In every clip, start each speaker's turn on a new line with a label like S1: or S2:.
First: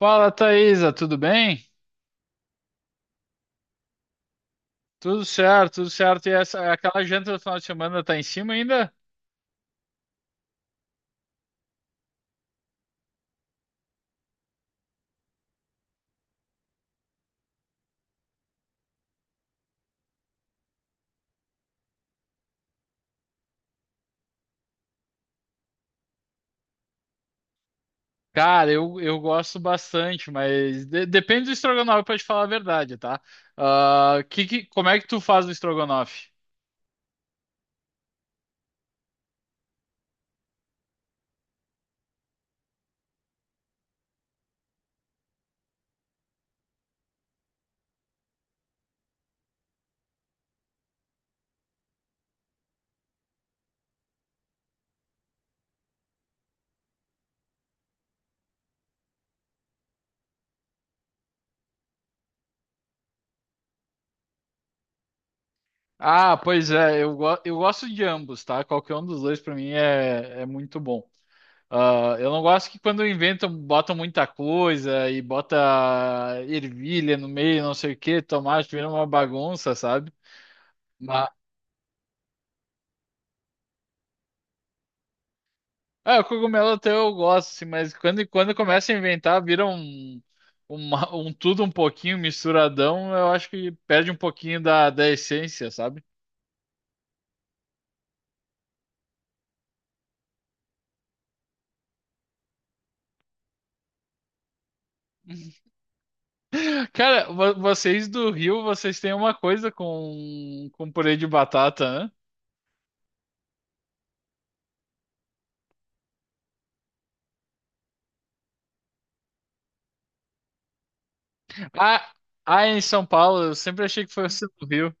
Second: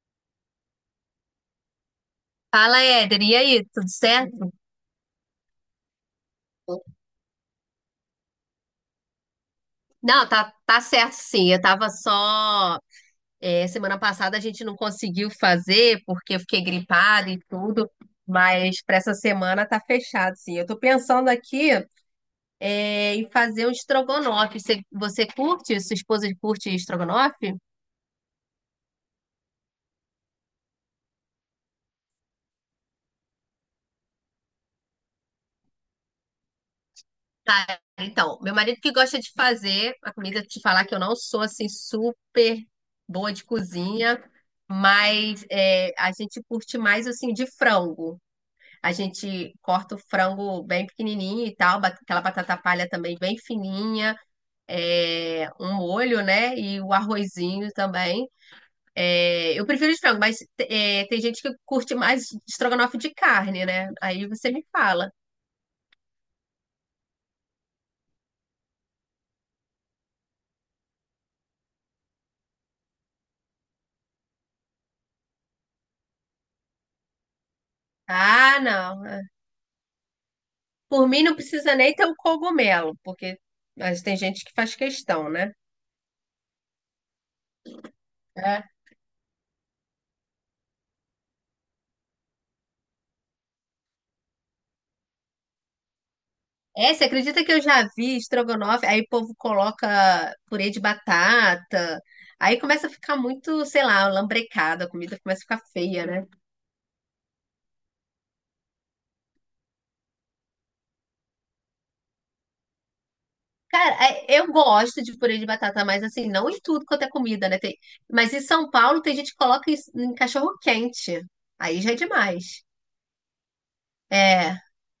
S1: Fala, Thaisa, tudo bem?
S2: Fala, Éder, e aí, tudo certo?
S1: Tudo certo, tudo certo. E essa, aquela janta do final de semana tá em cima ainda?
S2: Não, tá, tá certo sim. Eu tava só. Semana passada a gente não conseguiu fazer porque eu fiquei gripada e tudo, mas para essa semana tá fechado sim. Eu tô pensando aqui em fazer um estrogonofe. Você curte? Sua esposa curte estrogonofe?
S1: Cara, eu gosto bastante, mas depende do estrogonofe pra te falar a verdade, tá? Ah, como é que tu faz o estrogonofe?
S2: Tá, então, meu marido que gosta de fazer a comida, te falar que eu não sou assim super boa de cozinha, mas a gente curte mais assim de frango. A gente corta o frango bem pequenininho e tal, aquela batata palha também bem fininha, um molho, né? E o arrozinho também. É, eu prefiro de frango, mas tem gente que curte mais estrogonofe de carne, né? Aí você me fala.
S1: Ah, pois é, eu gosto de ambos, tá? Qualquer um dos dois pra mim é muito bom. Ah, eu não gosto que quando inventam, botam muita coisa e bota ervilha no meio, não sei o que,
S2: Ah,
S1: tomate, vira
S2: não.
S1: uma
S2: É.
S1: bagunça, sabe?
S2: Por mim não precisa nem ter o cogumelo, porque mas tem gente que faz questão, né?
S1: Ah, o cogumelo até eu gosto, assim, mas quando começa a inventar, vira um tudo um pouquinho misturadão, eu acho que perde um pouquinho da essência, sabe?
S2: É, você acredita que eu já vi estrogonofe? Aí o povo coloca purê de batata. Aí começa a ficar muito, sei lá, lambrecada, a comida começa a ficar feia, né?
S1: Cara, vocês do Rio, vocês têm uma coisa com purê de batata, né?
S2: Cara, eu gosto de purê de batata, mas assim, não em tudo quanto é comida, né? Tem... Mas em São Paulo tem gente que coloca isso em cachorro quente. Aí já é
S1: Ah,
S2: demais.
S1: ah, em São Paulo, eu sempre achei que fosse
S2: É,
S1: do Rio.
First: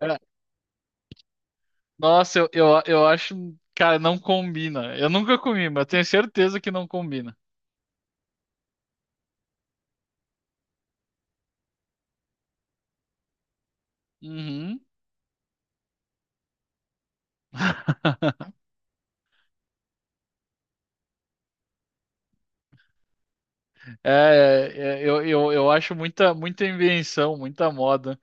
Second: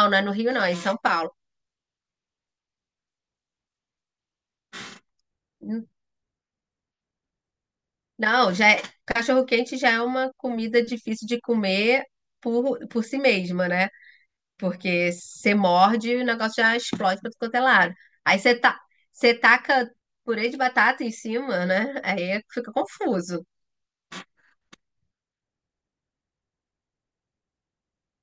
S1: É,
S2: não é no Rio, não, é em São Paulo.
S1: nossa, eu acho, cara, não combina. Eu nunca comi, mas
S2: N-
S1: tenho certeza que não combina.
S2: Não, já é... cachorro quente já é uma comida difícil de comer por si mesma, né?
S1: Uhum.
S2: Porque você morde e o negócio já explode para é lado. Aí você, tá você taca purê de batata em cima, né? Aí fica confuso.
S1: É, é, É, eu acho muita, muita invenção, muita moda.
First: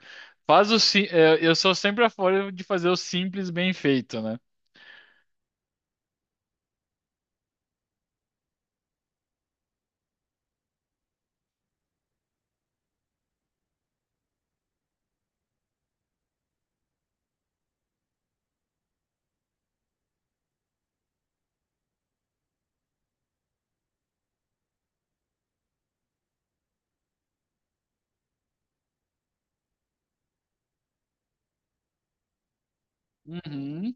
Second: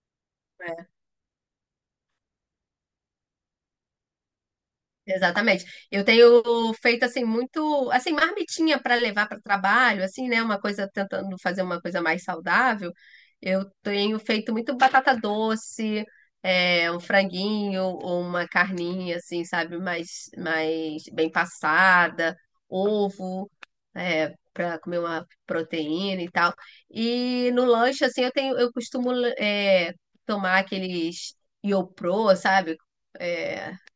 S1: Faz eu sou sempre a favor de fazer o simples bem feito, né?
S2: Exatamente. Eu tenho feito assim muito, assim, marmitinha para levar para o trabalho, assim, né, uma coisa tentando fazer uma coisa mais saudável. Eu tenho feito muito batata doce, um franguinho ou uma carninha assim, sabe, mais mais bem passada, ovo, para comer uma proteína e tal. E no lanche assim, eu costumo é, tomar aqueles Iopro, sabe? É,
S1: Uhum.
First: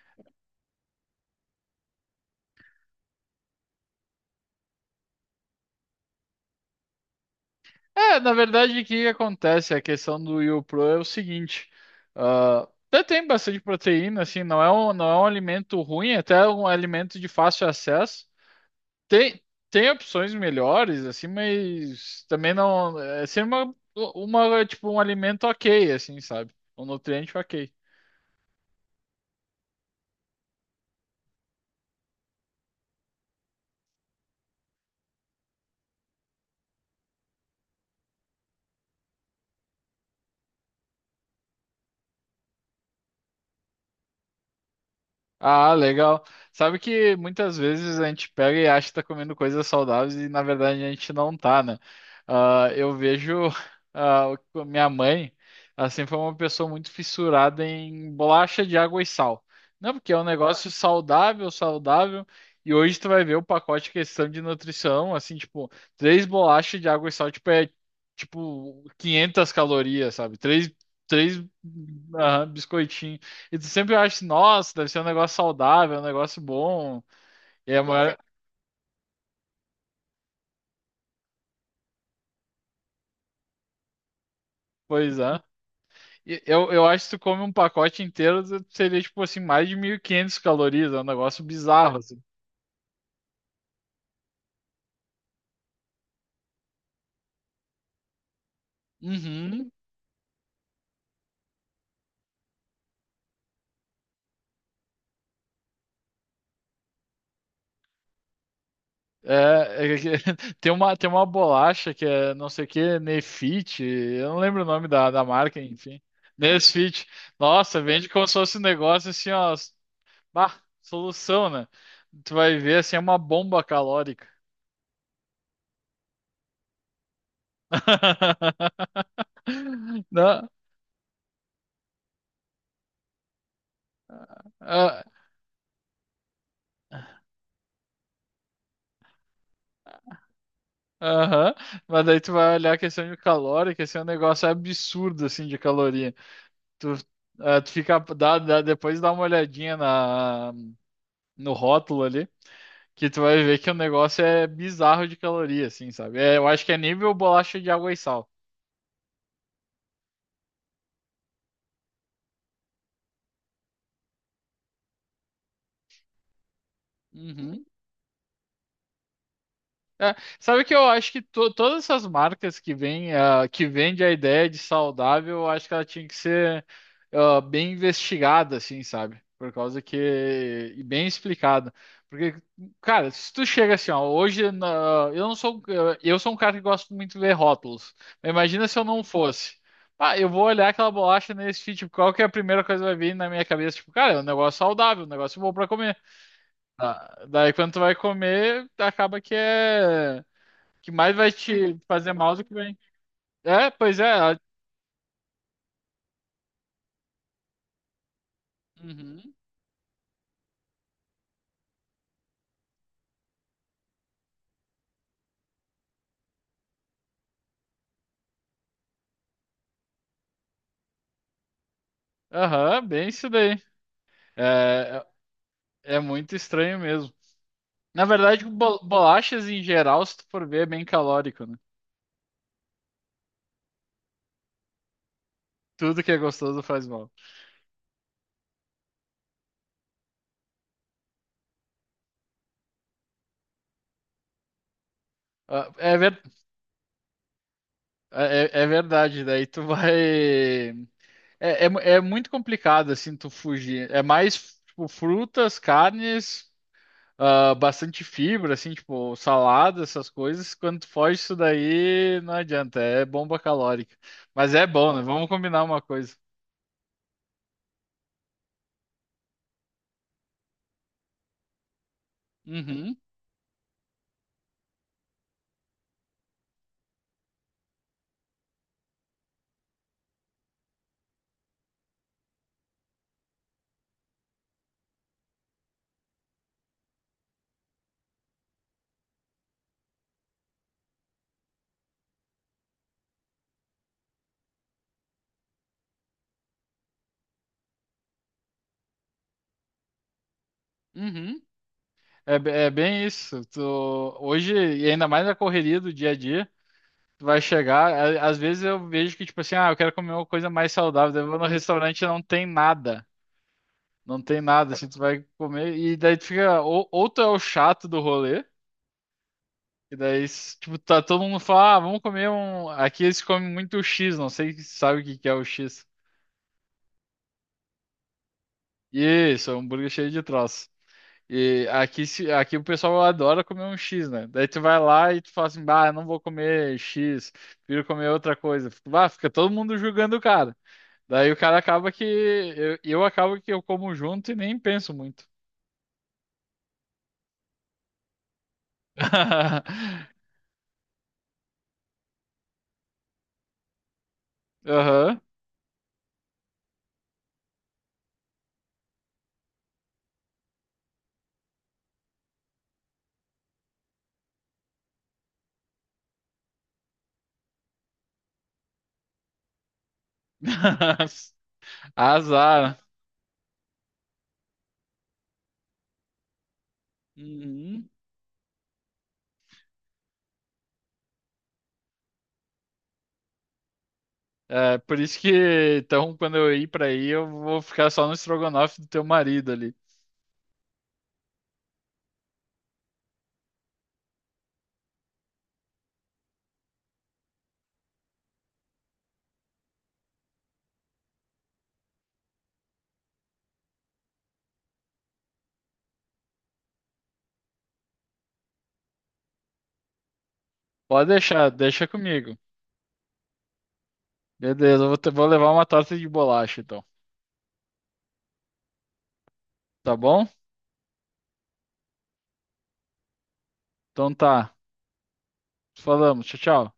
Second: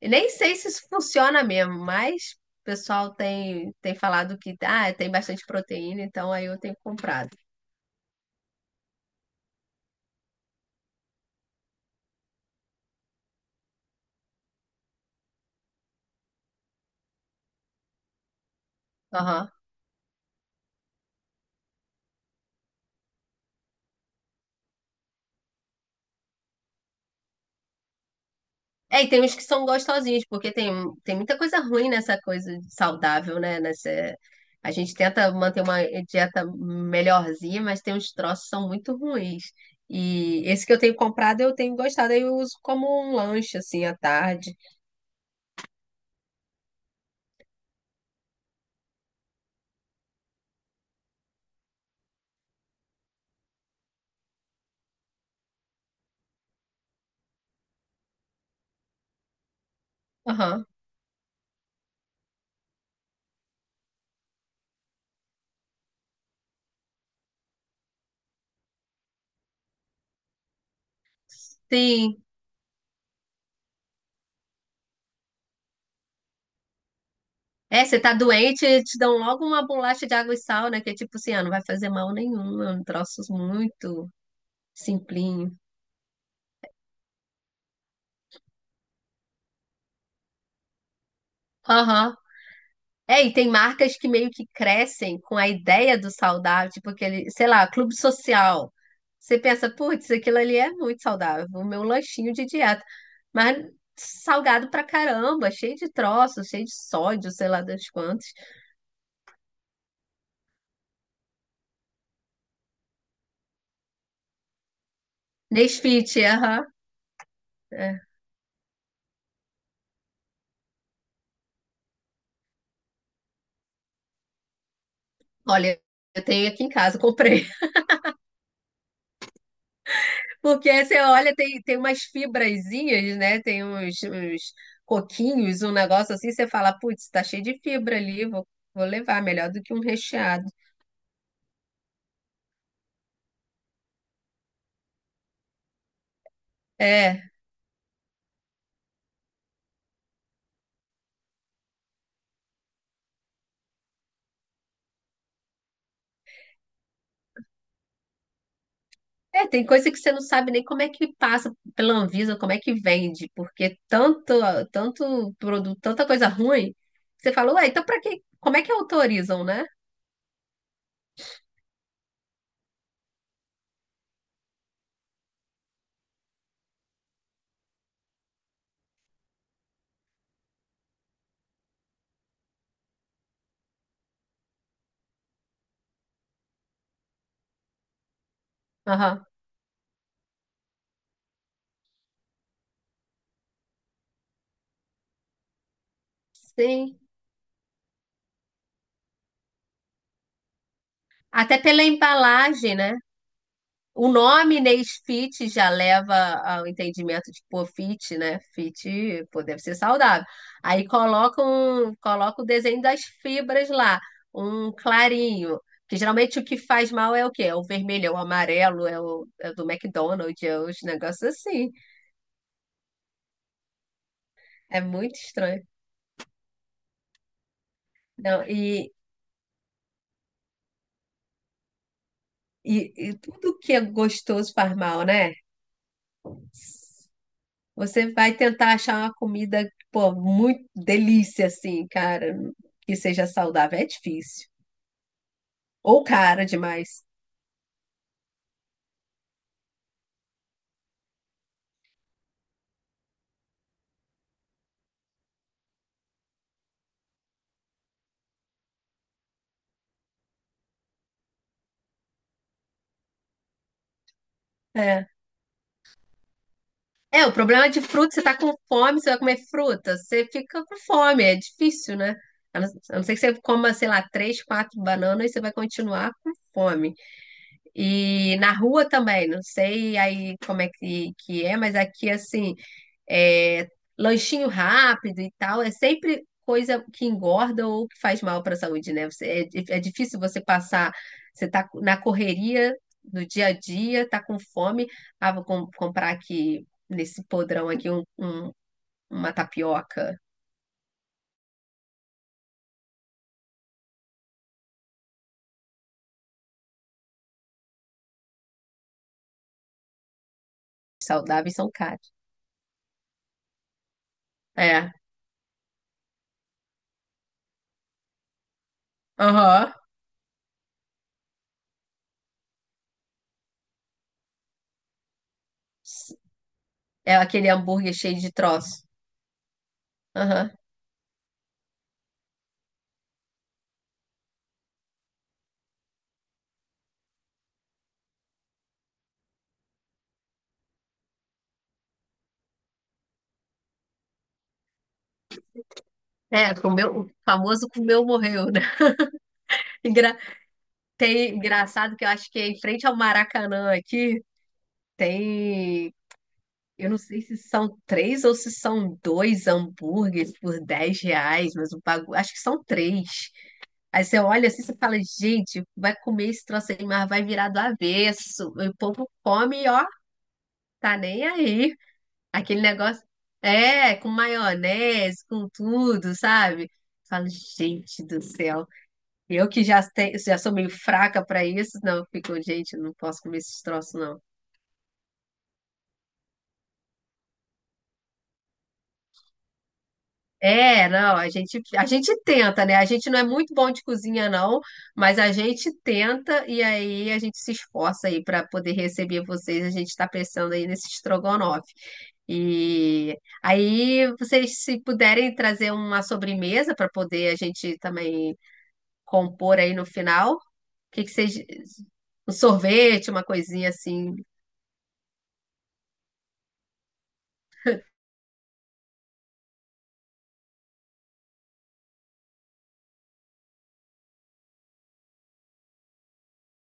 S2: eu nem sei se isso funciona mesmo, mas o pessoal tem, falado que ah, tem bastante proteína, então aí eu tenho comprado.
S1: É, na verdade, o que que acontece? A questão do YoPro é o seguinte: ah, até tem bastante proteína, assim, não é um alimento ruim, até é um alimento de fácil acesso. Tem,
S2: Aham.
S1: Tem opções melhores, assim, mas também não. É sempre tipo, um alimento ok, assim, sabe? Um nutriente ok.
S2: É, e tem uns que são gostosinhos, porque tem, tem muita coisa ruim nessa coisa de saudável, né? Nessa, a gente tenta manter uma dieta melhorzinha, mas tem uns troços que são muito ruins. E esse que eu tenho comprado, eu tenho gostado, aí eu uso como um lanche, assim, à tarde.
S1: Ah, legal. Sabe que muitas vezes a gente pega e acha que tá comendo coisas saudáveis e na verdade a gente não tá, né? Ah, eu vejo ah, minha mãe, assim foi uma pessoa muito fissurada em bolacha de água e sal. Não, porque é um
S2: Aham.
S1: negócio saudável, saudável. E hoje tu vai ver o pacote de questão de nutrição, assim, tipo, três bolachas de água e sal, tipo, tipo 500 calorias, sabe? Três, três
S2: Sim.
S1: ah, biscoitinhos. E tu sempre acha, nossa, deve ser um negócio saudável, um negócio bom. E é a
S2: É, você tá
S1: maior.
S2: doente, te dão logo uma bolacha de água e sal, né? Que é tipo assim, ah, não vai fazer mal nenhum, é um troço muito
S1: Pois é.
S2: simplinho.
S1: E eu acho que tu come um pacote inteiro, seria tipo assim, mais de 1.500 calorias. É um negócio bizarro,
S2: Aham.
S1: assim.
S2: É, e tem marcas que meio que crescem com a ideia do saudável, tipo aquele, sei lá, Clube Social. Você
S1: Uhum.
S2: pensa, putz, aquilo ali é muito saudável, o meu lanchinho de dieta. Mas salgado pra caramba, cheio de troços, cheio de sódio, sei lá das quantas.
S1: É, é que- tem uma bolacha que é não sei o que, Nefit, eu não lembro o nome da marca, enfim.
S2: Nesfit, aham.
S1: Nesfit. Nossa,
S2: É.
S1: vende como se fosse um negócio assim, ó. Bah, solução, né? Tu vai ver assim, é uma bomba calórica.
S2: Olha, eu tenho aqui em casa, comprei.
S1: Não,
S2: Porque você olha, tem, umas fibrazinhas, né? Tem uns, uns
S1: ah,
S2: coquinhos, um negócio assim, você fala, putz, tá cheio de fibra ali, vou, levar, melhor do que um recheado.
S1: aham, mas daí tu vai olhar a questão de calórica, que esse é um negócio absurdo, assim, de caloria. Tu,
S2: É,
S1: ah, tu fica, depois dá uma olhadinha na, no rótulo ali, que tu vai ver que o negócio é bizarro de caloria, assim, sabe? É, eu acho que é nível bolacha de água e sal.
S2: é, tem coisa que você não sabe nem como é que passa pela Anvisa, como é que vende, porque tanto, produto, tanta coisa ruim, você fala,
S1: Uhum.
S2: ué, então pra que, como é que autorizam, né?
S1: É, sabe que eu acho que todas essas marcas que vêm, ah, que vende a ideia de saudável, eu acho que ela tinha que ser, ah, bem investigada, assim, sabe? Por causa que. E bem explicada. Porque, cara, se tu chega assim, ó, eu não sou. Eu sou um cara que gosto muito de ver rótulos. Mas imagina se eu não
S2: Aham,
S1: fosse. Ah, eu vou olhar aquela bolacha nesse fit, tipo, qual que é a primeira coisa que vai vir na minha cabeça? Tipo, cara, é um negócio saudável, um negócio bom pra comer.
S2: sim.
S1: Ah, daí quando tu vai comer, acaba que que mais vai
S2: Até
S1: te
S2: pela
S1: fazer mal do que
S2: embalagem,
S1: bem.
S2: né?
S1: É, pois
S2: O
S1: é. A-
S2: nome Inês Fit já leva ao entendimento de, pô, fit, né? Fit,
S1: Uhum.
S2: pô, deve ser saudável. Aí coloca, um, coloca o desenho das fibras lá, um clarinho. Que geralmente o que faz mal é o quê? É o vermelho, é o amarelo, é o do McDonald's, é os negócios assim.
S1: Aham, bem isso daí.
S2: É
S1: É,
S2: muito estranho.
S1: é é muito estranho mesmo. Na
S2: Não,
S1: verdade,
S2: e,
S1: bolachas em geral, se tu for ver, é bem calórico, né?
S2: e, e tudo que é gostoso faz mal, né?
S1: Tudo que é gostoso faz mal.
S2: Você vai tentar achar uma comida, pô, muito delícia, assim, cara, que seja saudável. É difícil.
S1: Ah, é,
S2: Ou cara demais.
S1: é, é é verdade, daí tu vai. É muito complicado, assim, tu fugir. É mais, tipo, frutas, carnes, ah, bastante fibra, assim, tipo salada, essas coisas. Quando tu foge disso daí, não adianta, é bomba calórica. Mas é bom, né?
S2: É.
S1: Vamos combinar uma coisa.
S2: É, o problema é de fruta, você tá com fome, você vai comer fruta, você fica com fome, é difícil, né?
S1: Uhum,
S2: A não ser que você coma, sei lá, 3, 4 bananas e você vai continuar com fome. E na rua também, não sei aí como é que é, mas aqui, assim, é, lanchinho rápido e tal, é sempre coisa que engorda ou que faz mal para a saúde, né? É difícil você passar, você tá na correria do dia a dia, tá com fome, ah, comprar aqui nesse podrão aqui uma tapioca
S1: uhum. É, é bem isso. Tu, hoje, e ainda mais na correria do dia a dia, tu vai chegar. A- Às vezes eu vejo que, tipo assim, ah, eu quero comer uma coisa mais saudável. Daí eu vou no
S2: saudável e são
S1: restaurante e
S2: caros.
S1: não tem nada. Não tem nada, assim,
S2: É,
S1: tu vai comer. E daí tu fica. Ou tu é o chato do rolê.
S2: aham.
S1: E daí, tipo, tá todo mundo fala, ah, vamos comer um. Aqui eles comem muito X, não sei se sabe o que que é o X.
S2: É aquele hambúrguer cheio de troço.
S1: Isso, é um hambúrguer cheio de
S2: Aham.
S1: troço. E aqui, aqui o pessoal adora comer um X, né? Daí tu vai lá e tu fala assim, bah, eu não vou comer X, prefiro comer outra coisa. Fica- Bah, fica todo mundo julgando o cara. Daí o cara acaba que. Eu acabo que eu como junto e nem penso muito.
S2: É, comeu, o famoso comeu, morreu, né? Engra- Tem, engraçado que eu acho que é em frente ao Maracanã aqui.
S1: Aham.
S2: Tem, eu não sei se são 3 ou se são 2 hambúrgueres por 10 reais, mas o bagulho, acho que são 3. Aí você olha assim, você fala, gente, vai comer esse troço aí, mas vai virar do avesso. E o povo come, ó, tá nem aí. Aquele
S1: Azar.
S2: negócio, é, com maionese, com tudo, sabe? Falo,
S1: Uhum.
S2: gente do céu. Eu que já, já sou meio fraca pra isso, não, eu fico, gente, eu não posso comer esses troços.
S1: É, por isso que, então, quando eu ir pra aí, eu vou ficar só no estrogonofe do teu marido ali.
S2: É, não, a gente tenta, né? A gente não é muito bom de cozinha, não, mas a gente tenta e aí a gente se esforça aí para poder receber vocês. A gente está pensando aí nesse estrogonofe. E aí, vocês, se puderem trazer uma sobremesa para poder a gente também compor aí no final, o que
S1: Pode
S2: que vocês.
S1: deixar, deixa
S2: Um
S1: comigo.
S2: sorvete, uma coisinha assim
S1: Beleza, eu vou, vou levar uma torta de bolacha, então. Tá bom? Então tá. Falamos. Tchau, tchau.